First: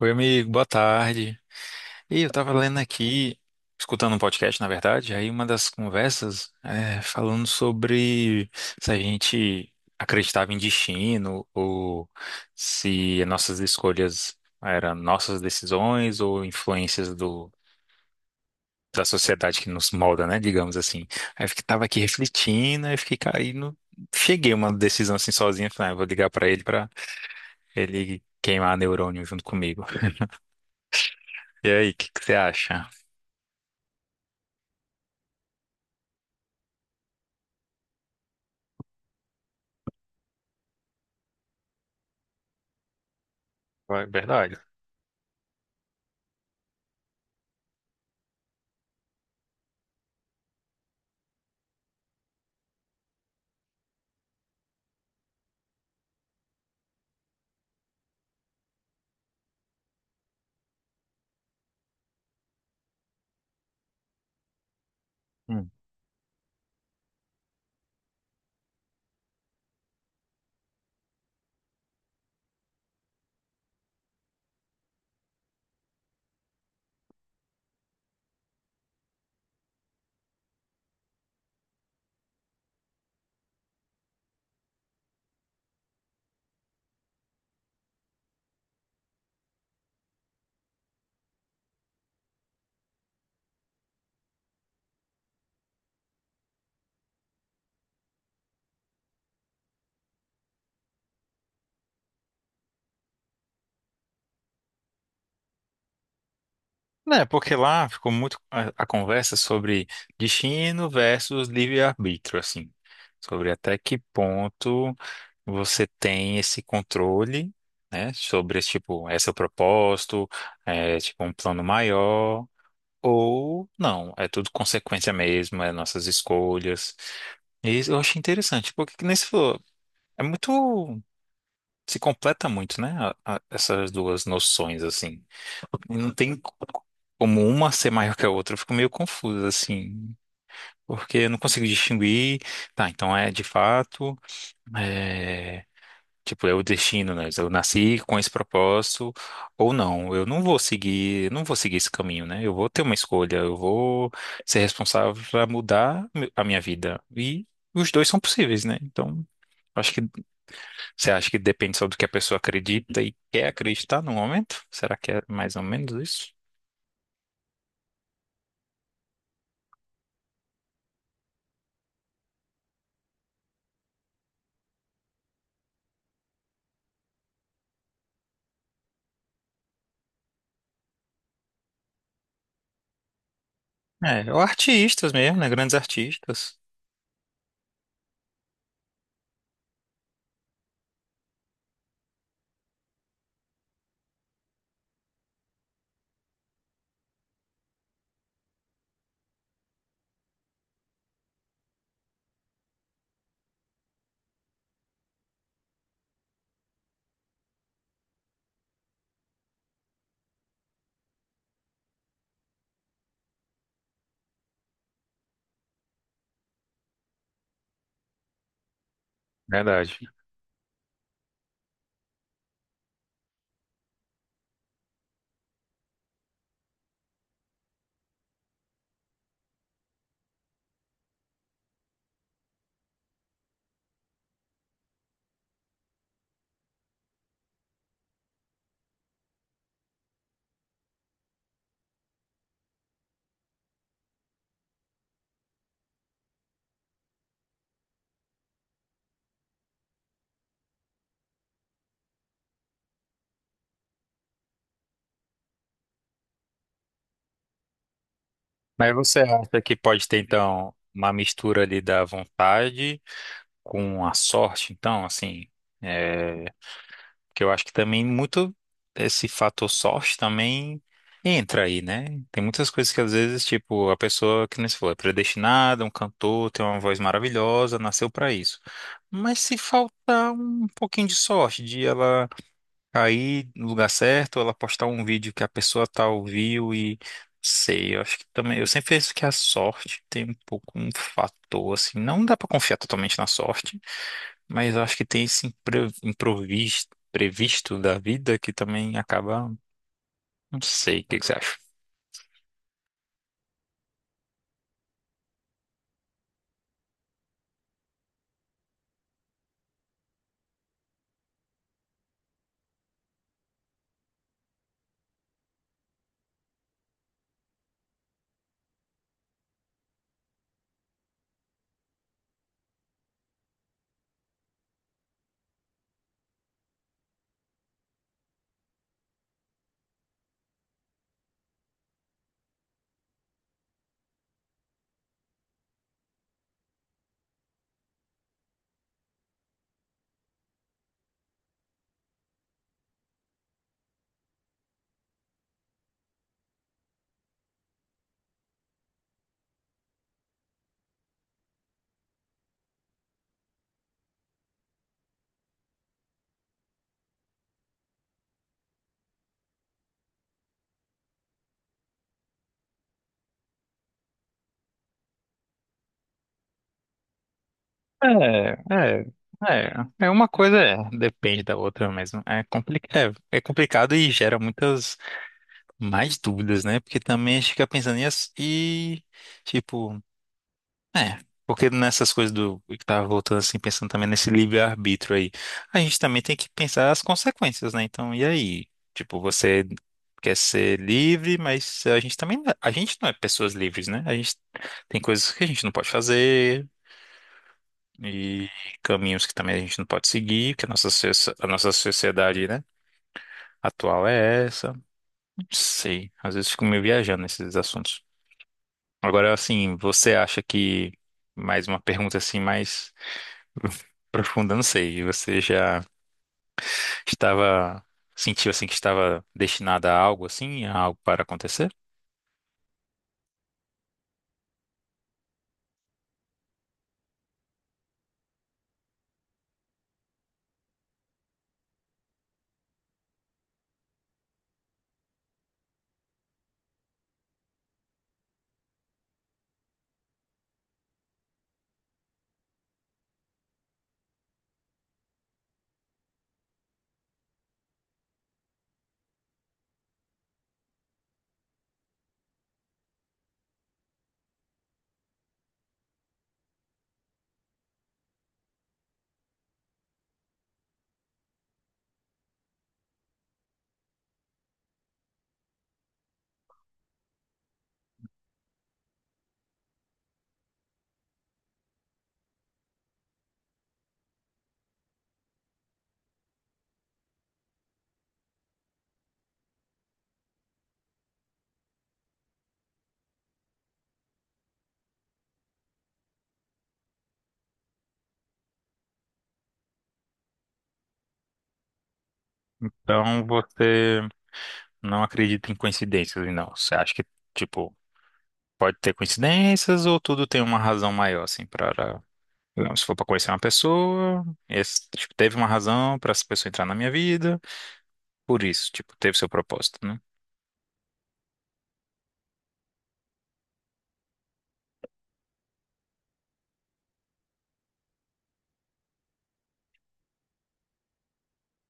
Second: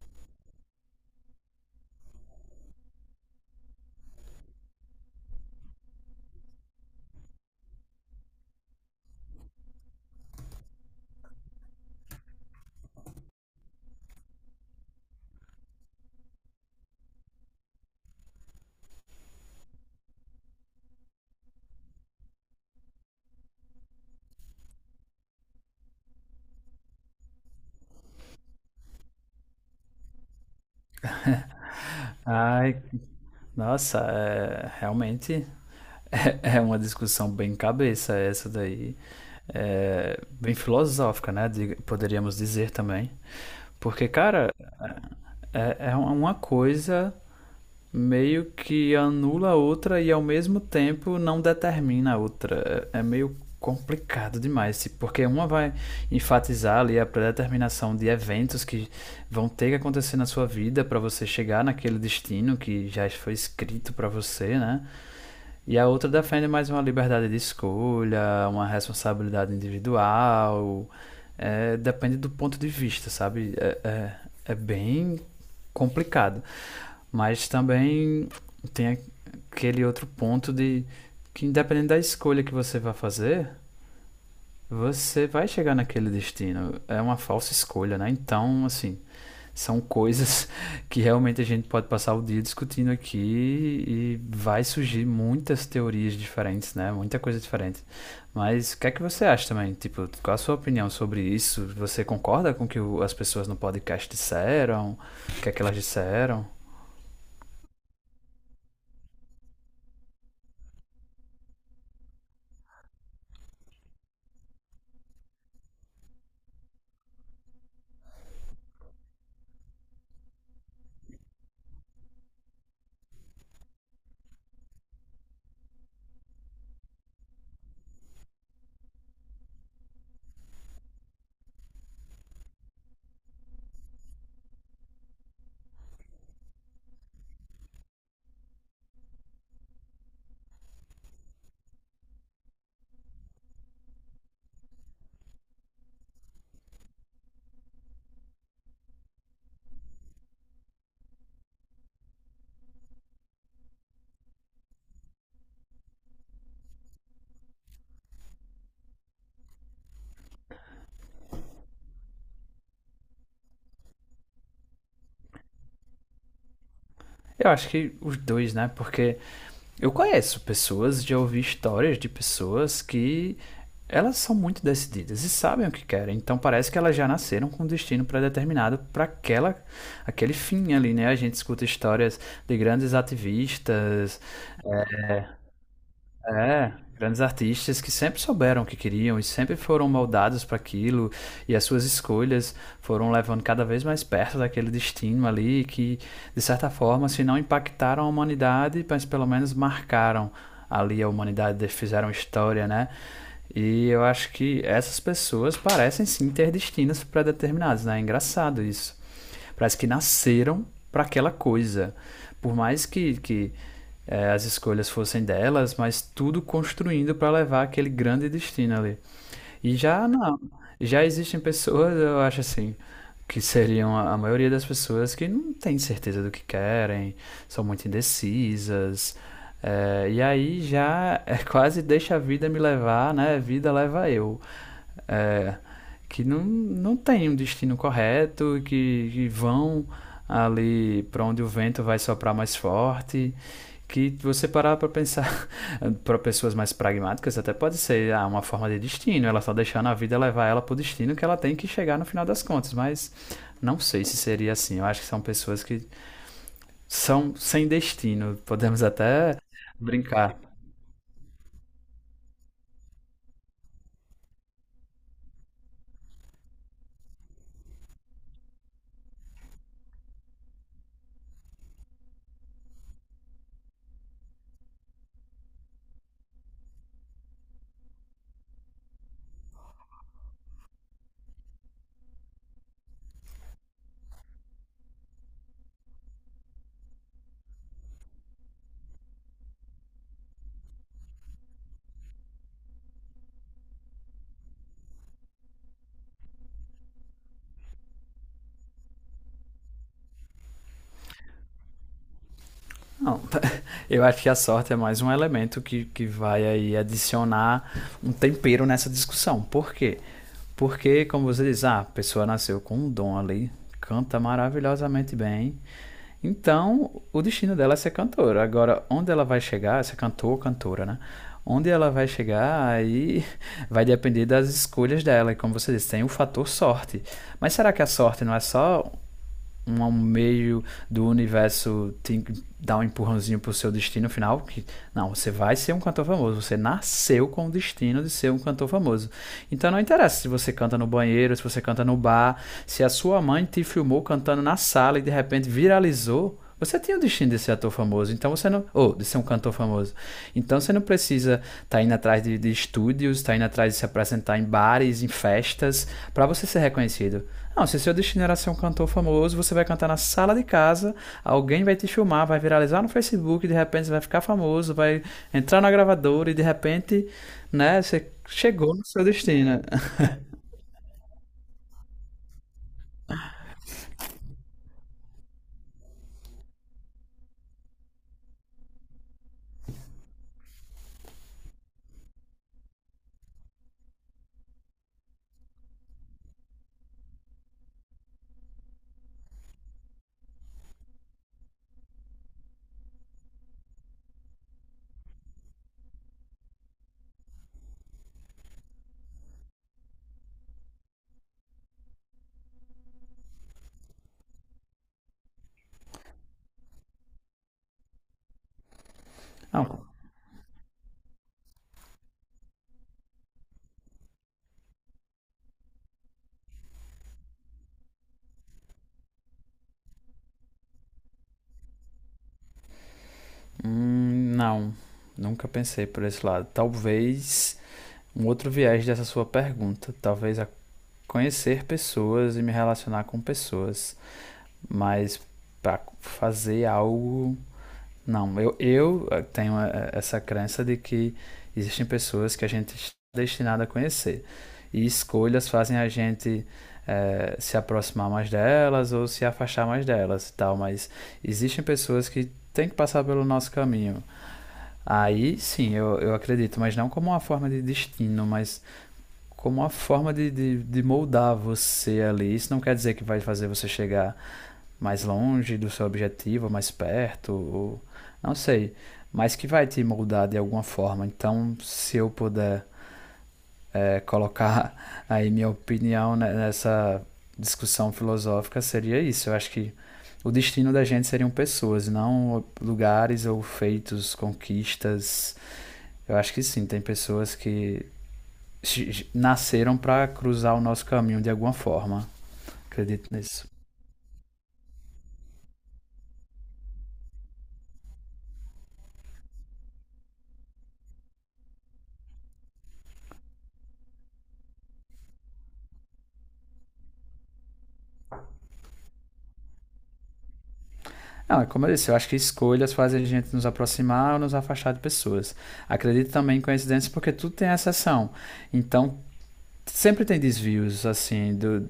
Oi, amigo, boa tarde. E eu tava lendo aqui, escutando um podcast, na verdade, aí uma das conversas falando sobre se a gente acreditava em destino ou se nossas escolhas eram nossas decisões ou influências da sociedade que nos molda, né, digamos assim. Aí eu tava aqui refletindo, aí fiquei caindo, cheguei a uma decisão assim sozinha, falei, ah, eu vou ligar pra ele queimar neurônio junto comigo. E aí, o que que você Ai, acha? nossa, realmente é uma discussão bem cabeça essa daí. É, bem filosófica, né? Poderíamos dizer também. Porque, cara, Verdade. É uma coisa meio que anula a outra e ao mesmo tempo não determina a outra. É meio complicado demais, porque uma vai enfatizar ali a predeterminação de eventos que vão ter que acontecer na sua vida para você chegar naquele destino que já foi escrito para você, né? Hum. E a outra defende mais uma liberdade de escolha, uma responsabilidade individual. É, depende do ponto de vista, sabe? É bem complicado. Mas também tem aquele outro ponto de que independente da escolha que você vai fazer, você vai chegar naquele destino. É uma falsa escolha, né? Então, assim, são coisas que realmente a gente pode passar o dia discutindo aqui e vai surgir muitas teorias diferentes, né? Muita coisa diferente. Mas o que é que você acha também? Tipo, qual a sua opinião sobre isso? Você concorda com o que as pessoas no podcast disseram? O que é que elas disseram? Né, porque lá ficou muito a conversa sobre destino versus livre-arbítrio, assim. Sobre até que ponto você tem esse controle, né? Sobre, tipo, é seu propósito, é, tipo, um plano maior, ou não. É tudo consequência mesmo, é nossas escolhas. E isso eu achei interessante, porque, que nem você falou, é muito. Se completa muito, né? Essas duas noções, assim. E não tem como uma ser maior que a outra. Eu fico meio confuso, assim, porque eu não consigo distinguir. Tá, então é de fato, é, tipo, é o destino, né? Eu nasci com esse propósito ou não. Eu não vou seguir esse caminho, né? Eu vou ter uma escolha, eu vou ser responsável para mudar a minha vida. E os dois são possíveis, né? Então, acho que você acha que depende só do que a pessoa acredita e quer acreditar no momento? Será que é mais ou menos isso? Eu acho que os dois, né? Porque eu conheço pessoas, já ouvi histórias de pessoas que elas são muito decididas e sabem o que querem. Então parece que elas já nasceram com um destino pré-determinado para aquela aquele fim ali, né? A gente escuta histórias de grandes ativistas, É, ou artistas mesmo, né? Grandes artistas. é, grandes artistas que sempre souberam o que queriam e sempre foram moldados para aquilo, e as suas escolhas foram levando cada vez mais perto daquele destino ali que, de certa forma, se não impactaram a humanidade, mas pelo menos marcaram ali a humanidade, fizeram história, né? E eu acho que essas pessoas parecem sim ter destinos pré-determinados, né? É engraçado isso. Parece que nasceram para aquela coisa. Por mais que é, as escolhas fossem delas, mas tudo construindo para levar aquele grande destino ali. E Verdade. já não, já existem pessoas, eu acho assim, que seriam a maioria das pessoas que não tem certeza do que querem, são muito indecisas. É, e aí já é quase deixa a vida me levar, né? Vida leva eu. É, que não, não tem um destino correto, que vão ali para onde o vento vai soprar mais forte. Que você parar para pensar, para pessoas mais pragmáticas, até pode ser ah, uma forma de destino, ela está deixando a vida levar ela para o destino que ela tem que chegar no final das contas, mas não sei se seria assim. Eu acho que são pessoas que são sem destino, podemos Mas você até acha que pode ter, brincar. então, uma mistura ali da vontade com a sorte, então, assim, é, que eu acho que também muito esse fator sorte também entra aí, né? Tem muitas coisas que às vezes, tipo, a pessoa que nem se falou, é predestinada, um cantor, tem uma voz maravilhosa, nasceu pra isso. Mas se faltar um pouquinho de sorte, de ela cair no lugar certo, ela postar um vídeo que a pessoa tal viu e sei, eu acho que também, eu sempre penso que a sorte tem um pouco um fator assim, não dá pra confiar totalmente na sorte, mas eu acho que tem esse improviso previsto da vida que também acaba, não sei, o que que você acha? Não, eu acho que a sorte é mais um elemento que vai aí adicionar um tempero nessa discussão. Por quê? Porque, como você diz, ah, a pessoa nasceu com um dom ali, canta maravilhosamente bem. Então, o destino dela é ser cantora. Agora, onde ela vai chegar, se é cantor ou cantora, né? Onde ela vai chegar, aí vai depender das escolhas dela. E como você disse, tem o fator sorte. Mas será que a sorte não é só um meio do universo te dar um empurrãozinho pro seu destino final, que não, você vai ser um cantor famoso, você nasceu com o destino de ser um cantor famoso. Então não interessa se você canta no banheiro, se você canta no bar, se a sua mãe te filmou cantando na sala e de repente viralizou, você tem o destino de ser ator famoso, então você não. Ou de ser um cantor famoso. Então você não precisa estar tá indo atrás de estúdios, estar tá indo atrás de se apresentar em bares, em festas, para você ser reconhecido. Não, se seu destino era ser um cantor famoso, você vai cantar na sala de casa, alguém vai te filmar, vai viralizar no Facebook, e de repente você vai ficar famoso, vai entrar na gravadora e de repente, né, você É, chegou no seu é, destino. é, é uma coisa, é, depende da outra mesmo. É, compli é, é complicado e gera muitas mais dúvidas, né? Porque também a gente fica pensando nisso e, tipo, é, porque nessas coisas do que tava voltando assim, pensando também nesse livre-arbítrio aí, a gente também tem que pensar as consequências, né? Então, e aí? Tipo, você quer ser livre, mas a gente também, a gente não é pessoas livres, né? A gente tem coisas que a gente não pode fazer e caminhos que também a gente não pode seguir, que a nossa, a nossa sociedade, né, atual é essa. Não sei, às vezes fico meio viajando nesses assuntos. Agora, assim, Não, mais uma pergunta assim, mais profunda, não sei. E você estava, sentiu assim que estava destinada a algo assim, a algo para acontecer? Não, nunca pensei por esse lado. Talvez um outro viés dessa sua pergunta, talvez a conhecer pessoas e me relacionar com pessoas, mas para fazer algo não, eu tenho essa crença de que existem pessoas que a gente está destinado a conhecer. E escolhas fazem a gente se aproximar mais delas ou se afastar mais delas e tal. Mas existem pessoas que têm que passar pelo nosso caminho. Aí sim, eu acredito, mas não como uma forma de destino, mas como uma forma de moldar você ali. Isso não quer dizer que vai fazer você chegar mais longe do seu objetivo, mais perto, ou não sei, mas que vai te moldar de alguma forma. Então, se eu puder é, colocar aí minha opinião nessa discussão filosófica, seria isso. Eu acho que o destino da gente seriam pessoas, não lugares ou feitos, conquistas. Eu acho que sim, tem pessoas que nasceram para cruzar o nosso caminho de alguma forma. Acredito Então nisso. você não acredita em coincidências, não. Você acha que, tipo, pode ter coincidências ou tudo tem uma razão maior, assim, para. Não, se for para conhecer uma pessoa, tipo, teve uma razão para essa pessoa entrar na minha vida. Por isso, tipo, teve seu propósito, né? Não, é como eu disse, eu acho que escolhas fazem a gente nos aproximar ou nos afastar de pessoas. Acredito também em coincidências porque tudo tem exceção. Então, sempre tem desvios, assim, do,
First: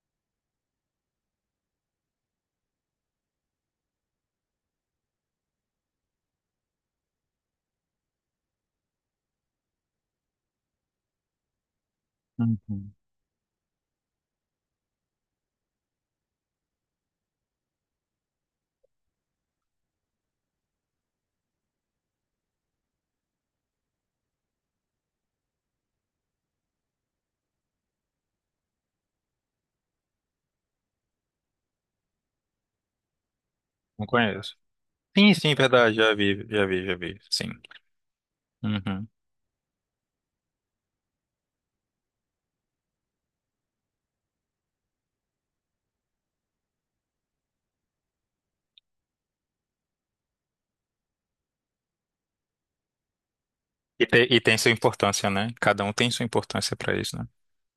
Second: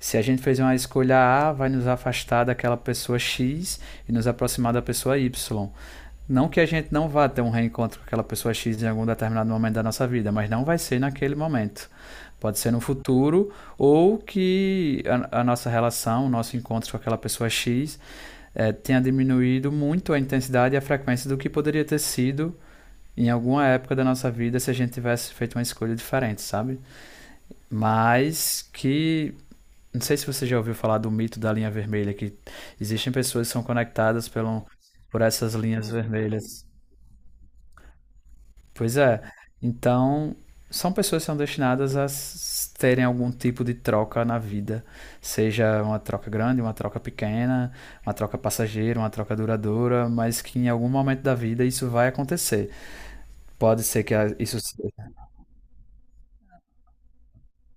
se a gente fez uma escolha A, vai nos afastar daquela pessoa X e nos aproximar da pessoa Y. Não que a gente não vá ter um reencontro com aquela pessoa X em algum determinado momento da nossa vida, mas não vai ser naquele momento. Pode ser no Uhum. futuro, ou que a nossa relação, o nosso encontro com aquela pessoa X é, tenha diminuído muito a intensidade e a frequência do que poderia ter sido em alguma época da nossa vida se a gente tivesse feito uma escolha diferente, sabe? Mas que. Não sei se você já ouviu falar do mito da linha vermelha, que existem pessoas que são Não conectadas conheço. pelo, por Sim, essas sim, linhas verdade, vermelhas. Já vi, sim. Pois Uhum. é. Então, são pessoas que são destinadas a terem algum tipo de troca na vida, seja uma troca grande, uma troca pequena, uma troca passageira, uma troca duradoura, mas que em algum momento da vida isso vai acontecer. Pode ser E, que e tem isso sua seja. importância, né? Cada um tem sua importância pra isso, né?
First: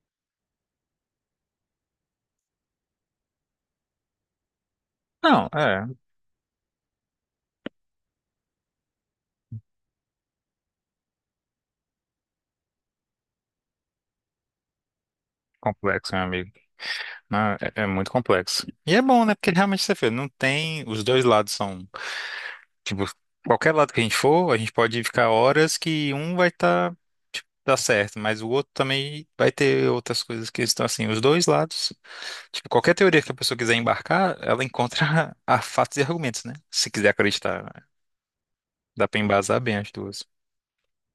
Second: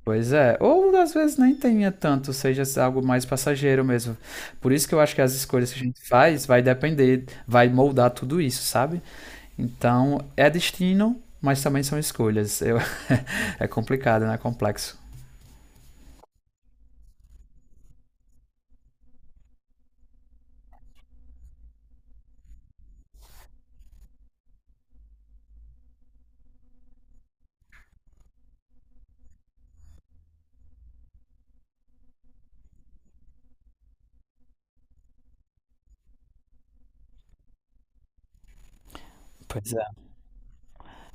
Pois é, ou às vezes nem tenha tanto, seja algo mais passageiro mesmo. Por isso que eu acho que as Não, escolhas que a é gente faz vai depender, vai moldar tudo isso, sabe? Então, é destino, mas também são escolhas. Eu- é complicado, né? Complexo. complexo, meu amigo. Não, é, é muito complexo. E é bom, né? Porque realmente você vê, não tem. Os dois lados são. Tipo, qualquer lado que a gente for, a gente pode ficar horas que um vai estar, tipo, dar certo, mas o outro também vai ter outras coisas que estão assim. Os dois lados, tipo, qualquer teoria que a pessoa quiser embarcar, ela encontra a fatos e argumentos, né? Se quiser acreditar, dá pra embasar Pois bem é, as duas.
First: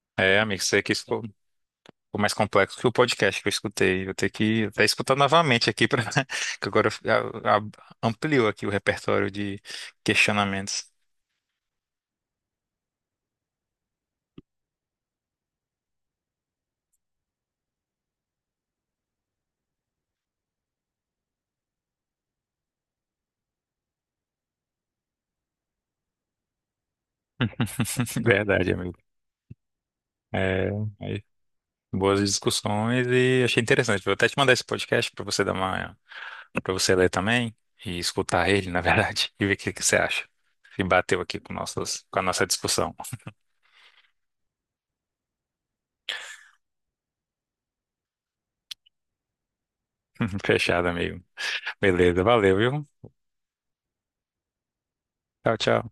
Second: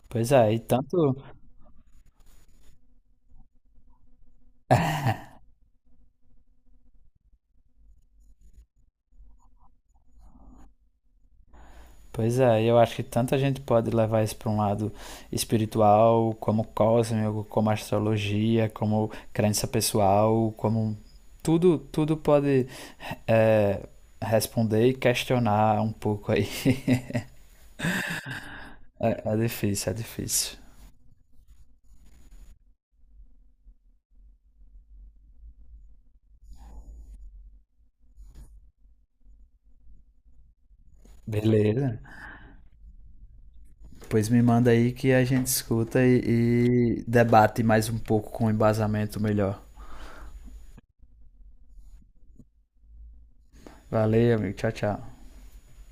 É, e amigo, isso aqui tanto, ficou mais complexo que o podcast que eu escutei. Vou ter que até escutar novamente aqui, pra... que agora ampliou aqui o repertório de questionamentos. pois é, eu acho que tanta gente pode levar isso para um lado espiritual, como cósmico, como astrologia, como crença pessoal, como tudo, tudo pode é, responder e questionar um pouco aí. Verdade, amigo. É, é difícil, é difícil. É, aí, boas discussões e achei interessante. Vou até te mandar esse podcast para para você ler também e escutar ele, na verdade, e ver o que que você acha. Se bateu aqui com Beleza. Com a nossa discussão. Pois me manda aí que a gente escuta e debate mais um pouco com um embasamento melhor. Fechado, amigo. Beleza, valeu, viu? Valeu, amigo. Tchau, tchau. Tchau, tchau.